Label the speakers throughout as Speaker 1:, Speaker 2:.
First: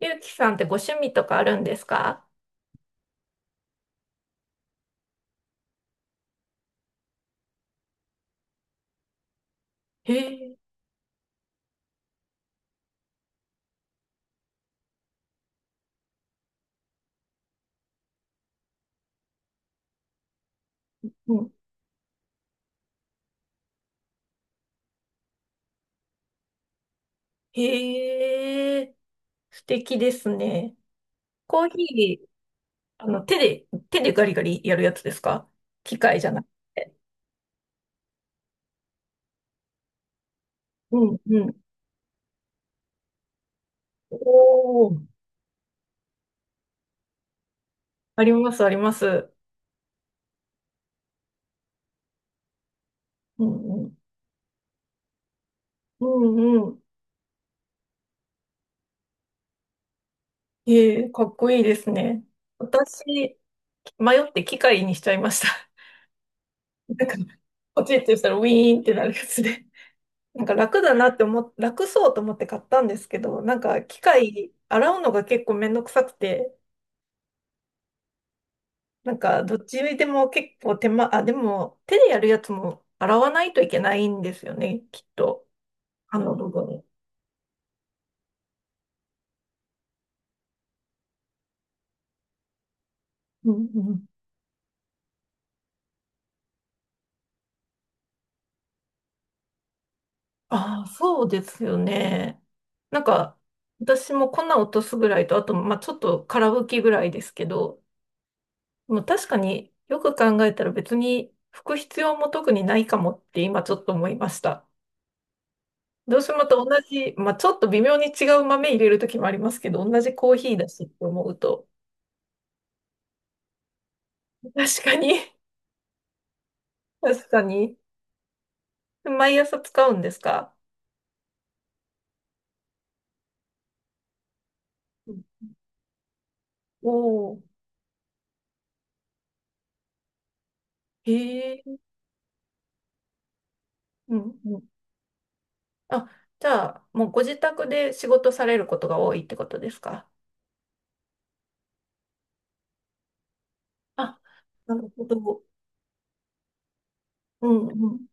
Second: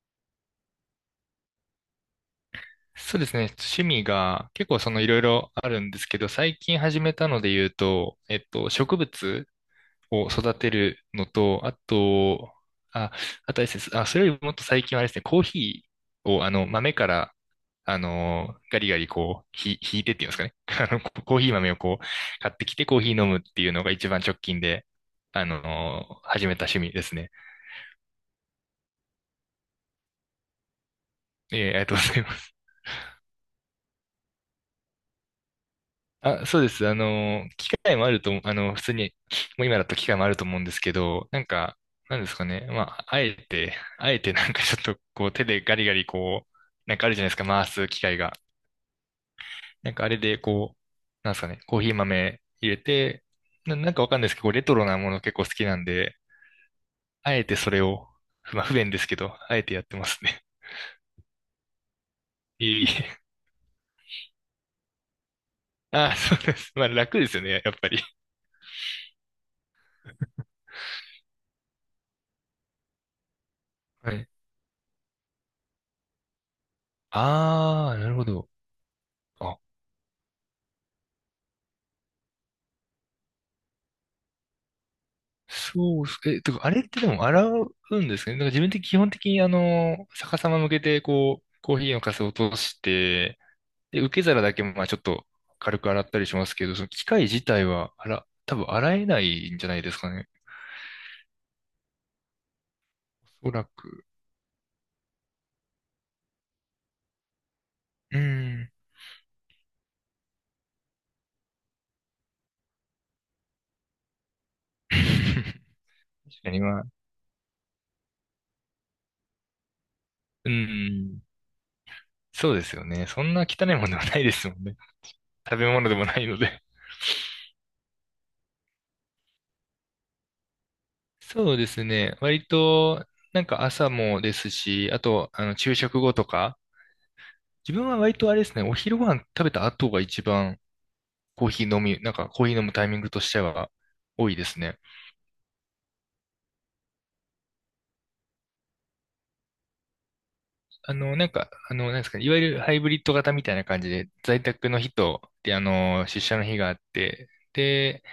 Speaker 1: ゆうきさんってご趣味とかあるんですか？
Speaker 2: そうですね。趣味が結構そのいろいろあるんですけど、最近始めたので言うと、植物
Speaker 1: へ
Speaker 2: を育
Speaker 1: え。
Speaker 2: てるのと、あ、あとあれですね、あ、それよりもっと最近はあれですね、コーヒーを豆から、ガリガリこう、ひいてっていうんですかね。
Speaker 1: う
Speaker 2: コーヒ
Speaker 1: ん。
Speaker 2: ー豆をこう、買ってきてコーヒー飲むっていうのが一番直近で、始めた趣味ですね。
Speaker 1: へえ、素敵ですね。コー
Speaker 2: ありがとうござ
Speaker 1: ヒ
Speaker 2: い
Speaker 1: ー、
Speaker 2: ます。
Speaker 1: 手で、手でガリガリやるやつですか？機械じゃな
Speaker 2: あ、
Speaker 1: く
Speaker 2: そうです。
Speaker 1: て。
Speaker 2: 機会もあると思う、普通に、もう今だと機会もあると思うんですけ
Speaker 1: うん、
Speaker 2: ど、
Speaker 1: う
Speaker 2: なん
Speaker 1: ん。
Speaker 2: か、なんですかね。まあ、あえて、あえて なんかちょっ
Speaker 1: おー、
Speaker 2: とこう手でガリガリこう、なんかあるじゃないですか、回す機械
Speaker 1: あり
Speaker 2: が。
Speaker 1: ます、あります。
Speaker 2: なんかあれでこう、なんですかね、コーヒー豆入れて、
Speaker 1: うん、う
Speaker 2: なん
Speaker 1: ん。
Speaker 2: かわかんないですけど、こうレトロなもの結構好きなん
Speaker 1: う
Speaker 2: で、
Speaker 1: ん、うん。
Speaker 2: あえてそれを、まあ不便ですけど、あえてやってますね。
Speaker 1: へえ、かっこいいですね。
Speaker 2: いえいえ。
Speaker 1: 私、迷って機械にしちゃいました。
Speaker 2: あ、そうです。まあ楽
Speaker 1: な
Speaker 2: で
Speaker 1: んか、
Speaker 2: すよね、やっ
Speaker 1: ポ
Speaker 2: ぱ
Speaker 1: チ
Speaker 2: り。
Speaker 1: ッとしたらウィーンってなるやつで。楽そうと思って買ったんですけど、なんか機
Speaker 2: はい。
Speaker 1: 械洗うのが結構めんどくさくて、
Speaker 2: ああ、なるほど。
Speaker 1: なんかど
Speaker 2: あ
Speaker 1: っちでも結構手間、あ、でも手でやるやつも洗わないといけないんですよね、きっと。
Speaker 2: そうす、
Speaker 1: あの
Speaker 2: え、
Speaker 1: 部
Speaker 2: とか、あれ
Speaker 1: 分。
Speaker 2: ってでも洗うんですね。なんか自分的、基本的に逆さま向けて、こう、コーヒーのかすを落として、
Speaker 1: うんう
Speaker 2: で、
Speaker 1: ん。
Speaker 2: 受け皿だけ、まあちょっと軽く洗ったりしますけど、その機械自体は、あら、多分洗えないんじゃないですかね。
Speaker 1: ああ、そうですよね。なんか
Speaker 2: おそらく。
Speaker 1: 私も粉落とすぐらいと、あと、まあちょっと空拭きぐらいですけど、
Speaker 2: うーん。
Speaker 1: もう確かによく考えたら別に拭く必要も特にないかもって今ちょっと思いました。
Speaker 2: 確
Speaker 1: どうしても
Speaker 2: かに、
Speaker 1: と同
Speaker 2: まあ、
Speaker 1: じ、まあ、ちょっと微妙に違う豆入れるときもありますけど、同じコー
Speaker 2: う
Speaker 1: ヒーだしって
Speaker 2: ー
Speaker 1: 思
Speaker 2: ん。
Speaker 1: うと、
Speaker 2: そうですよね。そんな汚いものではないですもんね。
Speaker 1: 確かに。
Speaker 2: 食べ物でもないので。
Speaker 1: 確かに。毎朝使うんですか？
Speaker 2: そうですね。割と、なんか朝もですし、あ
Speaker 1: うん。
Speaker 2: と、昼食後とか、
Speaker 1: おー。
Speaker 2: 自分は割とあれですね、お昼ご飯食べた後が一番コー
Speaker 1: へ
Speaker 2: ヒー
Speaker 1: え。
Speaker 2: 飲み、なんかコーヒー飲むタイミングとしては
Speaker 1: う
Speaker 2: 多い
Speaker 1: ん、
Speaker 2: で
Speaker 1: う
Speaker 2: す
Speaker 1: ん。
Speaker 2: ね。
Speaker 1: あ、じゃあ、もうご自宅で仕事されることが多いってことですか？
Speaker 2: なんか、なんですかね、いわゆるハイブリッド型みたいな感じで、
Speaker 1: あ、
Speaker 2: 在宅
Speaker 1: な
Speaker 2: の
Speaker 1: る
Speaker 2: 日
Speaker 1: ほ
Speaker 2: と、
Speaker 1: ど。
Speaker 2: で、出社の日があって、
Speaker 1: うん、う
Speaker 2: で、
Speaker 1: ん。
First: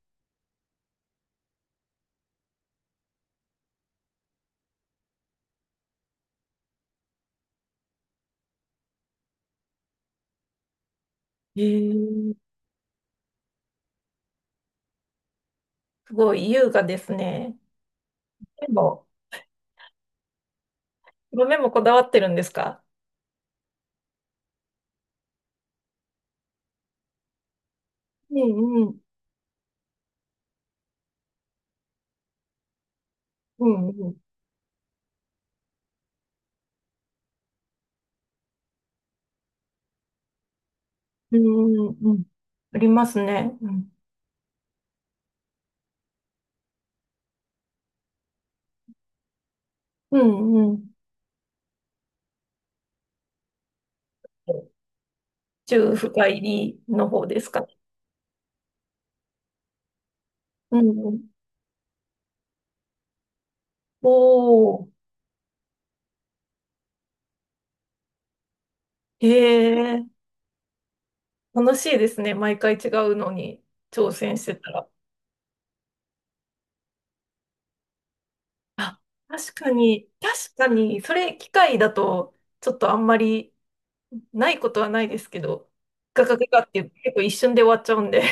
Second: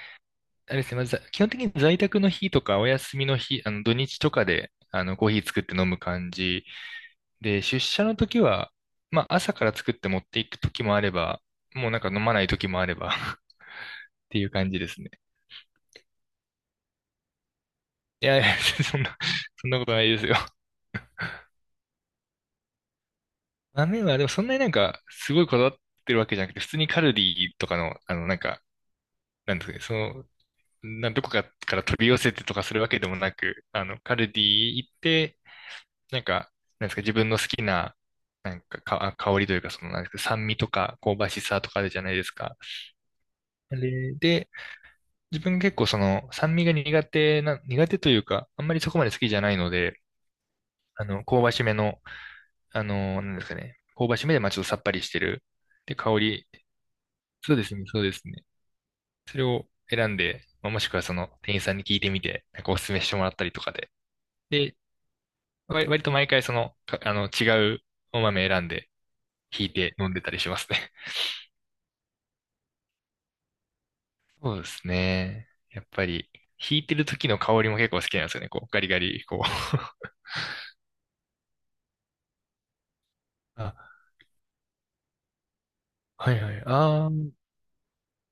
Speaker 2: あれですね、まず、基本的に在宅の日とかお休みの日、土日とかで、コーヒー作って飲む感じで、出社の時は、まあ、朝から作って持っていく時もあれば、
Speaker 1: へ
Speaker 2: もうなんか飲まな
Speaker 1: え。
Speaker 2: い時もあれば っていう感じですね。
Speaker 1: すごい優雅ですね。
Speaker 2: いやいや、
Speaker 1: で
Speaker 2: そん
Speaker 1: も、
Speaker 2: な、そんなことないですよ。
Speaker 1: 豆もこだわってるんですか？
Speaker 2: 豆は、でもそんなになんか、すごいこだわってるわけじゃなくて、普通にカルディとかの、
Speaker 1: う
Speaker 2: なんか、
Speaker 1: ん、うん、
Speaker 2: なんですかね、どこかから取り寄せてとかするわけでもなく、
Speaker 1: うん、う
Speaker 2: カ
Speaker 1: ん、
Speaker 2: ルディ行って、なんか、なんですか、自分の好きな、なんか、香りというか、なんですか、酸味とか、香ば
Speaker 1: う
Speaker 2: しさとかあ
Speaker 1: ん、
Speaker 2: るじゃな
Speaker 1: う
Speaker 2: い
Speaker 1: ん。
Speaker 2: ですか。
Speaker 1: ありますね。
Speaker 2: あれで、自分結構酸味が苦手な、苦手というか、あんまりそこまで好きじゃないので、
Speaker 1: うんうん。
Speaker 2: 香ばしめの、なんですかね。香ばしめで、まあちょっとさっぱりしてる。
Speaker 1: 中
Speaker 2: で、
Speaker 1: 深
Speaker 2: 香
Speaker 1: 入
Speaker 2: り。
Speaker 1: りの方です
Speaker 2: そう
Speaker 1: か
Speaker 2: で
Speaker 1: ね。
Speaker 2: すね、そうですね。選んで、まあ、
Speaker 1: う
Speaker 2: もしくは
Speaker 1: んう
Speaker 2: そ
Speaker 1: ん。
Speaker 2: の店員さんに聞いてみて、なんかおすすめしてもらったりとかで。
Speaker 1: お
Speaker 2: で、
Speaker 1: ー。
Speaker 2: 割と毎回その、かあの、違うお豆選んで、
Speaker 1: へ
Speaker 2: 引いて
Speaker 1: え。
Speaker 2: 飲んでたりしますね。
Speaker 1: 楽しいですね。毎回違うのに挑戦し
Speaker 2: そ
Speaker 1: て
Speaker 2: うで
Speaker 1: た
Speaker 2: す
Speaker 1: ら。
Speaker 2: ね。やっぱり、引いてる時の香りも結構好きなんですよね。こう、ガリガ
Speaker 1: あ、
Speaker 2: リ、こ
Speaker 1: 確かに、
Speaker 2: う。
Speaker 1: 確かに、それ機械だと、ちょっとあんまり
Speaker 2: あ、
Speaker 1: ないことはないですけど、ガ
Speaker 2: は
Speaker 1: ガ
Speaker 2: い
Speaker 1: ガ
Speaker 2: は
Speaker 1: ガ
Speaker 2: い。
Speaker 1: って
Speaker 2: あ
Speaker 1: 結構
Speaker 2: ー
Speaker 1: 一瞬で終わっちゃうんで。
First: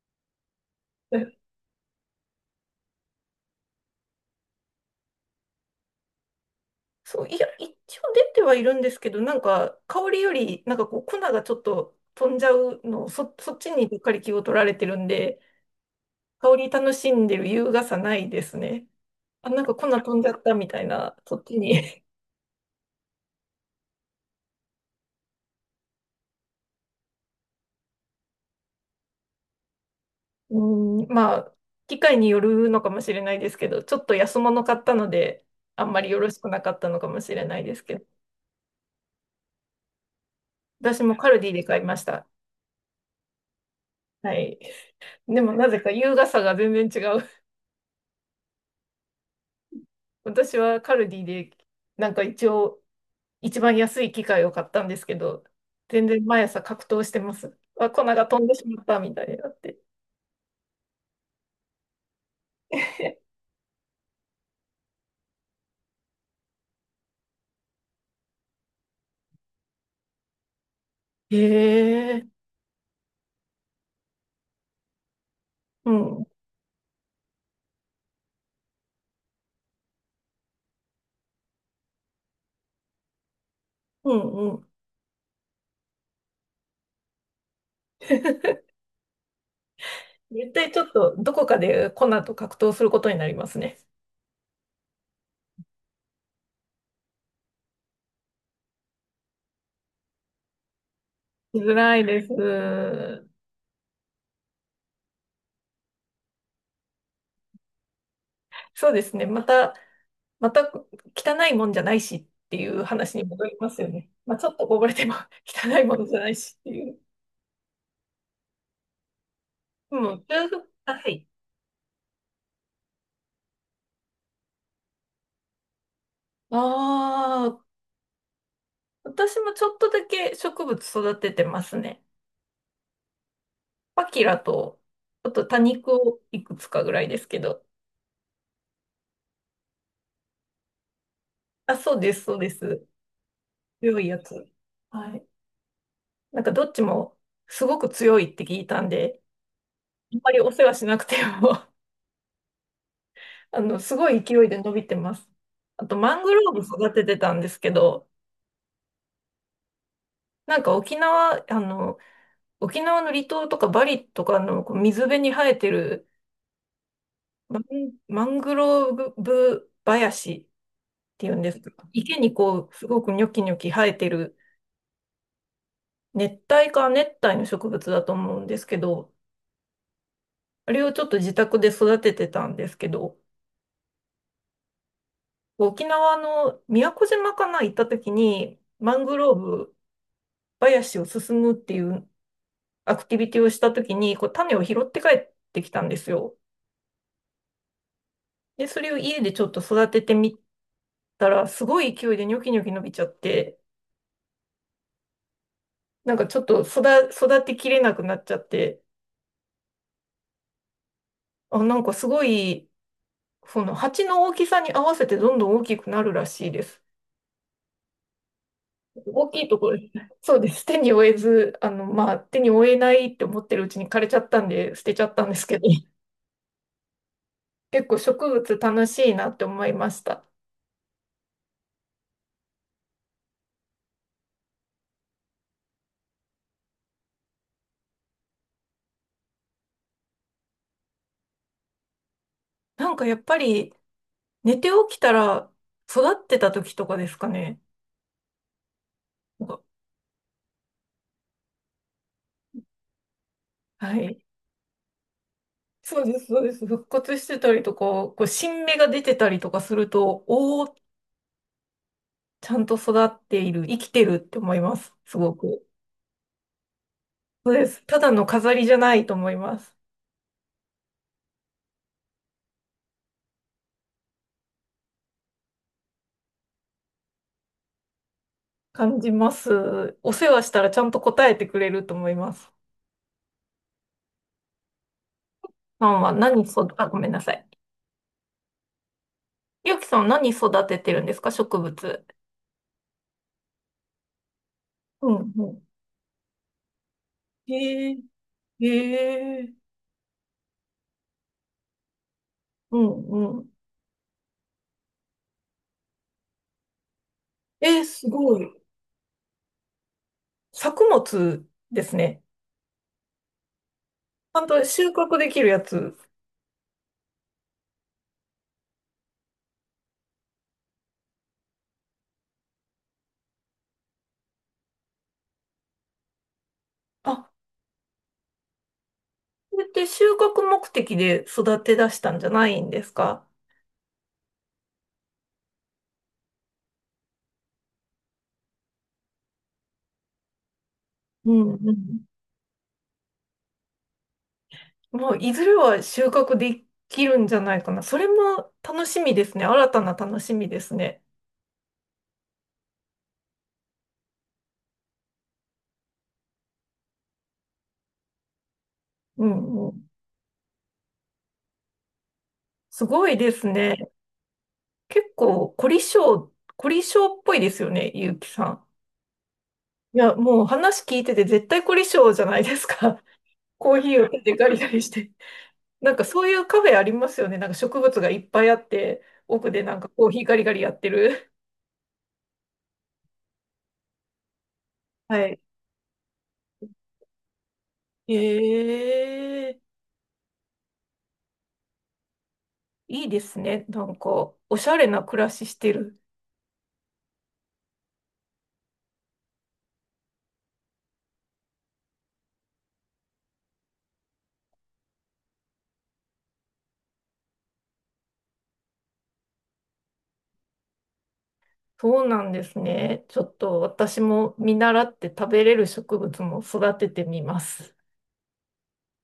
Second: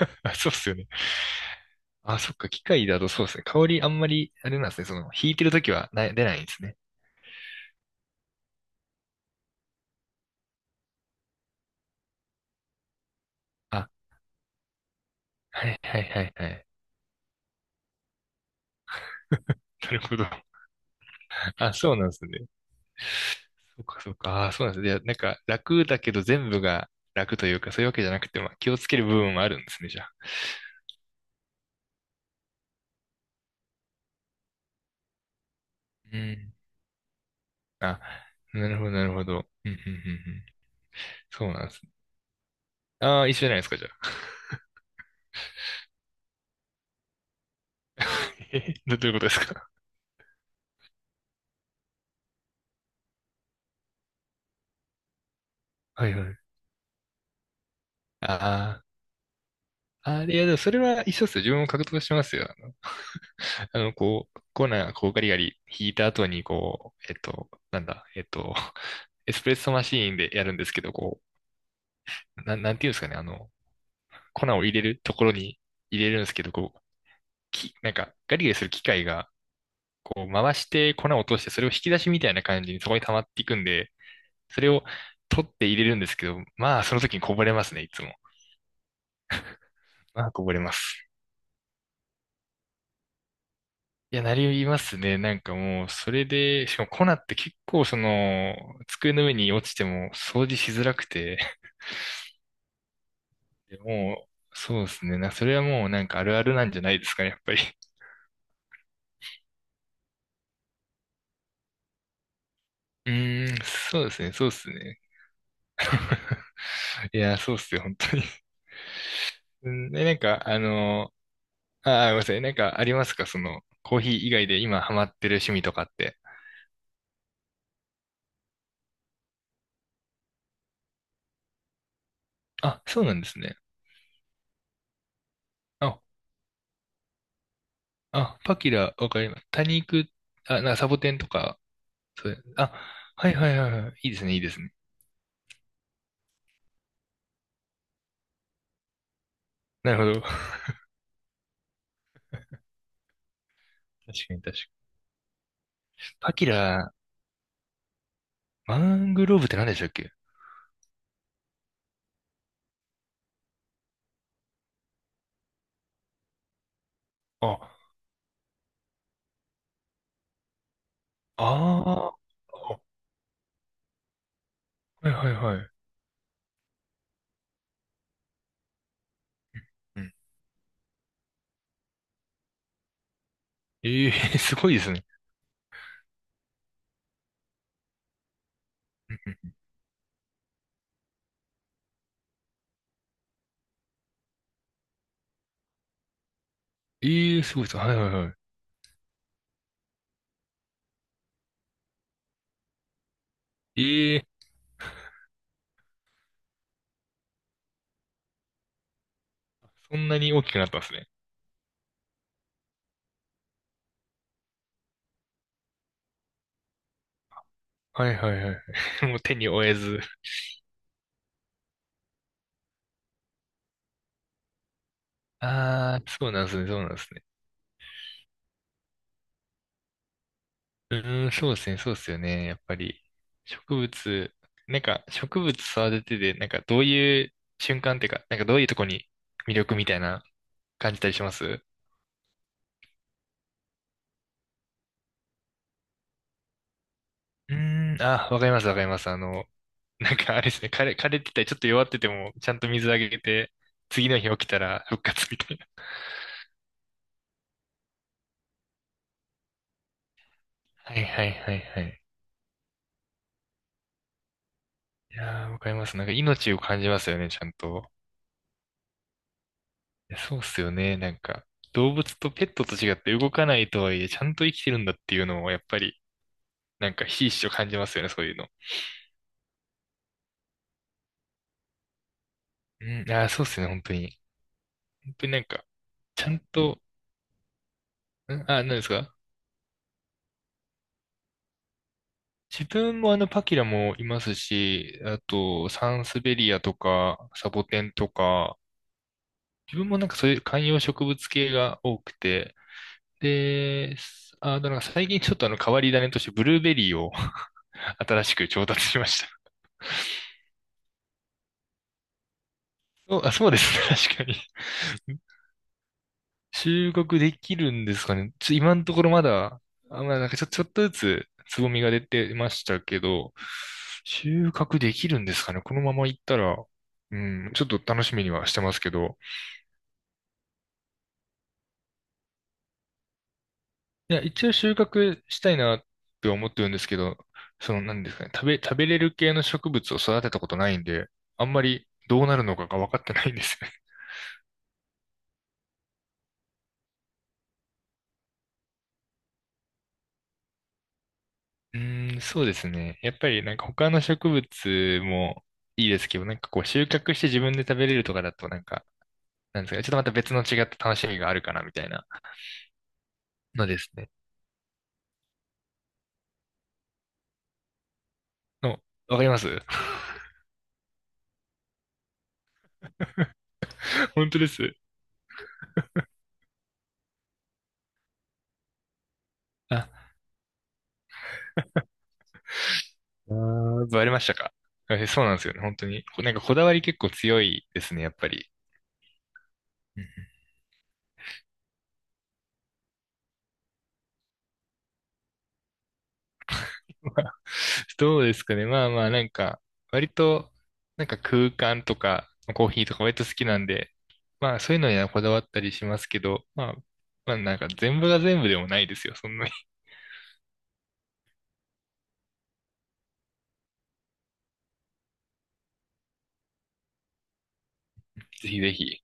Speaker 2: そうっすよね。あ、そっか、機械だとそうですね。香りあんまり、あれなんですね。引いてる時は出ないんですね。
Speaker 1: そう、いや、一応出てはいるんですけど、なんか香りより、なんかこう粉がちょっと飛んじゃうのを、そっちに
Speaker 2: あ、
Speaker 1: ばっかり気を取られてるんで、
Speaker 2: はいはいはいは
Speaker 1: 香
Speaker 2: い。
Speaker 1: り楽しんでる優雅さないですね。あ、なんか 粉
Speaker 2: なる
Speaker 1: 飛
Speaker 2: ほ
Speaker 1: ん
Speaker 2: ど。
Speaker 1: じゃったみたいな、そっち
Speaker 2: あ、そう
Speaker 1: に。
Speaker 2: なんですね。そうかそうか。あ、そうなんですね。いや、なんか楽だけど全部が楽というか、そういうわけじゃなくて、まあ気をつける部分もあるんですね、じゃあ。
Speaker 1: うん、まあ、機械によるのかもしれないですけど、ちょっと安物買ったので、あんまり
Speaker 2: う
Speaker 1: よろしく
Speaker 2: ん。
Speaker 1: なかったのかもしれないですけ
Speaker 2: あ、
Speaker 1: ど、
Speaker 2: なるほどなるほど。うんうんうんうん。
Speaker 1: 私もカル
Speaker 2: そ
Speaker 1: デ
Speaker 2: う
Speaker 1: ィで
Speaker 2: なんで
Speaker 1: 買い
Speaker 2: すね。
Speaker 1: ました。
Speaker 2: ああ、一緒じゃないですか、じゃあ。
Speaker 1: はい。でもなぜか優雅さが全然違う。
Speaker 2: え、どういうことですか？
Speaker 1: 私はカルディで、なんか一応、一番安い機械を買ったんですけど、
Speaker 2: は
Speaker 1: 全
Speaker 2: い
Speaker 1: 然
Speaker 2: はい。
Speaker 1: 毎朝格闘してます。あ、粉が飛んでしま
Speaker 2: あ
Speaker 1: ったみたいになって。
Speaker 2: あ。ああ、いや、でもそれは一緒っすよ。自分も格闘してますよ。こう、コーナー、こう、ガリガリ引いた後に、こう、なんだ、エスプレッソマシーンでやるんですけど、こ
Speaker 1: へえ。
Speaker 2: う、なんていうんですかね、粉を入れるところに
Speaker 1: う
Speaker 2: 入れるん
Speaker 1: ん。
Speaker 2: ですけど、こう、なんか、ガリガリする機械が、こう、回して粉を落として、それを引き出しみたいな感じにそこに溜まっていくんで、
Speaker 1: うんう
Speaker 2: そ
Speaker 1: ん。
Speaker 2: れを取って入れるんですけど、まあ、その時にこぼれますね、いつも。まあ、こ
Speaker 1: 絶
Speaker 2: ぼれ
Speaker 1: 対
Speaker 2: ま
Speaker 1: ちょっ
Speaker 2: す。
Speaker 1: とどこかでコナンと格闘することになりますね。
Speaker 2: いや、なりますね。なんかもう、それで、しかも粉って結構、机の上に落ちても掃除しづらくて、
Speaker 1: 辛いです。
Speaker 2: でもう、そうですね。それはもうなんかあるあるなんじゃないですかね、やっぱり。
Speaker 1: そうですね。また汚いもんじゃないしっていう
Speaker 2: う
Speaker 1: 話に戻
Speaker 2: ー
Speaker 1: り
Speaker 2: ん、
Speaker 1: ますよ
Speaker 2: そう
Speaker 1: ね。
Speaker 2: ですね、
Speaker 1: まあ、ち
Speaker 2: そう
Speaker 1: ょっ
Speaker 2: で
Speaker 1: と
Speaker 2: す
Speaker 1: こぼれ
Speaker 2: ね。
Speaker 1: ても 汚いものじゃないしっていう。
Speaker 2: いや、そうっすよ、本当に。うん、で、
Speaker 1: う
Speaker 2: なん
Speaker 1: ん。
Speaker 2: か、
Speaker 1: 中国あはい。
Speaker 2: ああ、ごめんなさい。なんかありますかコーヒー以外で今ハマってる趣味とかって。
Speaker 1: ああ、私もちょっとだけ植物育ててますね。
Speaker 2: あ、そうなんですね。
Speaker 1: パキラと、あと多肉
Speaker 2: あ、
Speaker 1: をいくつかぐらいですけど。
Speaker 2: あ、パキラ、わかります。多肉、あ、サボテンとか、
Speaker 1: あ、そうです、
Speaker 2: そ
Speaker 1: そう
Speaker 2: う、
Speaker 1: です。
Speaker 2: あ、はいはいはいはい。
Speaker 1: 強い
Speaker 2: いいで
Speaker 1: や
Speaker 2: す
Speaker 1: つ。
Speaker 2: ね、いいですね。
Speaker 1: はい。なんかどっちもすごく強いって聞いたんで、
Speaker 2: なるほ
Speaker 1: あん
Speaker 2: ど。
Speaker 1: まり お世話しなくても、 すごい
Speaker 2: 確かに
Speaker 1: 勢い
Speaker 2: 確か
Speaker 1: で伸
Speaker 2: に。
Speaker 1: びてます。あと、マング
Speaker 2: パキ
Speaker 1: ローブ
Speaker 2: ラ、
Speaker 1: 育ててたんですけど、
Speaker 2: マングローブって何でしたっけ？
Speaker 1: なんか沖縄、あの、沖縄の離島とかバリとかのこう水辺に生えてるマン、
Speaker 2: あ、
Speaker 1: マングローブ林っていうんです
Speaker 2: あ
Speaker 1: か。池に
Speaker 2: あ、
Speaker 1: こう、すごくニョキニョキ生えてる
Speaker 2: はいはいはい。
Speaker 1: 熱帯か亜熱帯の植物だと思うんですけど、
Speaker 2: うん。
Speaker 1: あれをちょっと自宅で育ててたんですけど、
Speaker 2: ええー、すごいですね。
Speaker 1: 沖縄の宮古島かな行った時に、マン
Speaker 2: う
Speaker 1: グロー
Speaker 2: んうん
Speaker 1: ブ林を進むっていうアクティビティをした時に、こう種を拾って帰ってきたんですよ。
Speaker 2: ええー、すごいです。はいはいは
Speaker 1: で、それを家でちょっと育ててみたら、すごい勢いでニョキニョキ伸びちゃって、
Speaker 2: い。ええー、
Speaker 1: なんかちょっと育、育てきれなくなっちゃって、
Speaker 2: そんなに大きくなったんですね。
Speaker 1: あ、なんかすごい、その鉢の大きさに合わせてどんどん大きくなるらしいです。
Speaker 2: はいはいはい。もう
Speaker 1: 大
Speaker 2: 手
Speaker 1: きい
Speaker 2: に
Speaker 1: と
Speaker 2: 負
Speaker 1: こ
Speaker 2: え
Speaker 1: ろ
Speaker 2: ず。
Speaker 1: そうです。手に負えず、あの、まあ、手に負えないって思ってるうちに枯れちゃったんで、捨てちゃったんですけど。
Speaker 2: ああ、そうなんですね、そうなんですね。
Speaker 1: 結構植物楽しいなって思いました。
Speaker 2: うーん、そうですね、そうですよね。やっぱり、植物、なんか、植物育ててて、なんか、どういう瞬間っていうか、なんか、どういうとこに魅力みたいな感じたりします？う
Speaker 1: なんかやっぱり寝て起きたら育ってた時とかですか
Speaker 2: ー
Speaker 1: ね。
Speaker 2: ん、あ、わかります、わかります。
Speaker 1: なんか
Speaker 2: なんか、あれですね、枯れてたり、ちょっと弱ってても、ちゃんと水あげて、
Speaker 1: は
Speaker 2: 次の
Speaker 1: い。
Speaker 2: 日起きたら復活みたいな。
Speaker 1: そうです、そうです。復活してたりとか、こう新芽が出てたりとかすると、おー、
Speaker 2: はいはいはいはい。
Speaker 1: ちゃんと育っている、生きてるって思います。
Speaker 2: い
Speaker 1: すご
Speaker 2: やー、わ
Speaker 1: く。
Speaker 2: かります。なんか、命を感じますよね、ちゃ
Speaker 1: そ
Speaker 2: ん
Speaker 1: うです。
Speaker 2: と。
Speaker 1: ただの飾りじゃないと思います。
Speaker 2: そうっすよね。なんか、動物とペットと違って動かないとはいえ、ちゃんと生きてるんだっていうのを、やっぱり、なんか、ひしひしと感じますよね、そういうの。
Speaker 1: 感じます。お世話したらちゃんと答えてくれると思います。
Speaker 2: うん、あー、そうっすよね、本当に。本当になんか、
Speaker 1: さんは
Speaker 2: ちゃん
Speaker 1: 何そ、
Speaker 2: と、
Speaker 1: あ、ごめんなさい。
Speaker 2: 何ですか？
Speaker 1: ゆうきさんは何育ててるんですか、植物。
Speaker 2: 自分もパキラもいますし、
Speaker 1: う
Speaker 2: あ
Speaker 1: んうん。
Speaker 2: と、サンスベリアとか、サボテン
Speaker 1: へ
Speaker 2: とか、
Speaker 1: え。え。え。
Speaker 2: 自分もなんかそういう観葉植物系が多くて、
Speaker 1: うんうん。
Speaker 2: で、あ、あとなんか最近ちょっと変わり種として、ブルーベリーを
Speaker 1: えー、す
Speaker 2: 新し
Speaker 1: ご
Speaker 2: く
Speaker 1: い。
Speaker 2: 調達しました。
Speaker 1: 作物ですね。
Speaker 2: そう、あ、そうですね、確かに。
Speaker 1: ちゃんと収穫できるやつ。
Speaker 2: 収穫できるんですかね。今のところまだ、あ、まあ、なんかちょっとずつつぼみが出てましたけど、収穫できるんですかね。このままいったら、う
Speaker 1: あ、
Speaker 2: ん、ちょっと楽しみにはしてますけど。
Speaker 1: これって収穫目的で育て出したんじゃないんですか？
Speaker 2: いや、一応収穫したいなって思ってるんですけど、なんですかね。食べれる系の植物を育てたことないんで、
Speaker 1: う
Speaker 2: あ
Speaker 1: ん
Speaker 2: んま
Speaker 1: う
Speaker 2: り
Speaker 1: ん。
Speaker 2: どうなるのかが分かってないんですよね。
Speaker 1: もういずれは収穫できるんじゃないかな。それも楽しみですね。新たな楽しみですね。
Speaker 2: うーん、そうですね。やっぱりなんか他の植物もいいですけど、なんかこう収穫して自分で食べれるとかだとなんか
Speaker 1: う
Speaker 2: なん
Speaker 1: ん
Speaker 2: です
Speaker 1: う
Speaker 2: かね、
Speaker 1: ん。
Speaker 2: ちょっとまた別の違った楽しみがあるかな、みたいな
Speaker 1: すごいです
Speaker 2: の
Speaker 1: ね。
Speaker 2: ですね。
Speaker 1: 結構、凝り性っぽいですよね、ゆうきさ
Speaker 2: の、わかります
Speaker 1: ん。いや、もう話聞いてて絶対凝り性じゃないですか。コーヒーを手
Speaker 2: 本
Speaker 1: で
Speaker 2: 当で
Speaker 1: ガリガ
Speaker 2: す。
Speaker 1: リして。なんかそういうカフェありますよね。なんか植物がいっぱいあって、奥でなんかコ
Speaker 2: あ、
Speaker 1: ーヒーガリガリやってる。
Speaker 2: あーバレましたか？そう
Speaker 1: は
Speaker 2: なん
Speaker 1: い。
Speaker 2: ですよね、本当に。なんかこだわり結構強いですね、やっ
Speaker 1: へ
Speaker 2: ぱり。
Speaker 1: え、
Speaker 2: うん
Speaker 1: いいですね。なんか、おしゃれな暮らししてる。
Speaker 2: どうですかね。まあまあ、なんか、割と、なんか空間とか、コーヒーとか割と好きなんで、まあそういうのにはこだわったりしますけど、まあ、まあなんか全部が全部でもないですよ、そんなに。
Speaker 1: そうなんですね。ちょっと私も見習って食べれる植物も育ててみます。
Speaker 2: ぜひぜひ。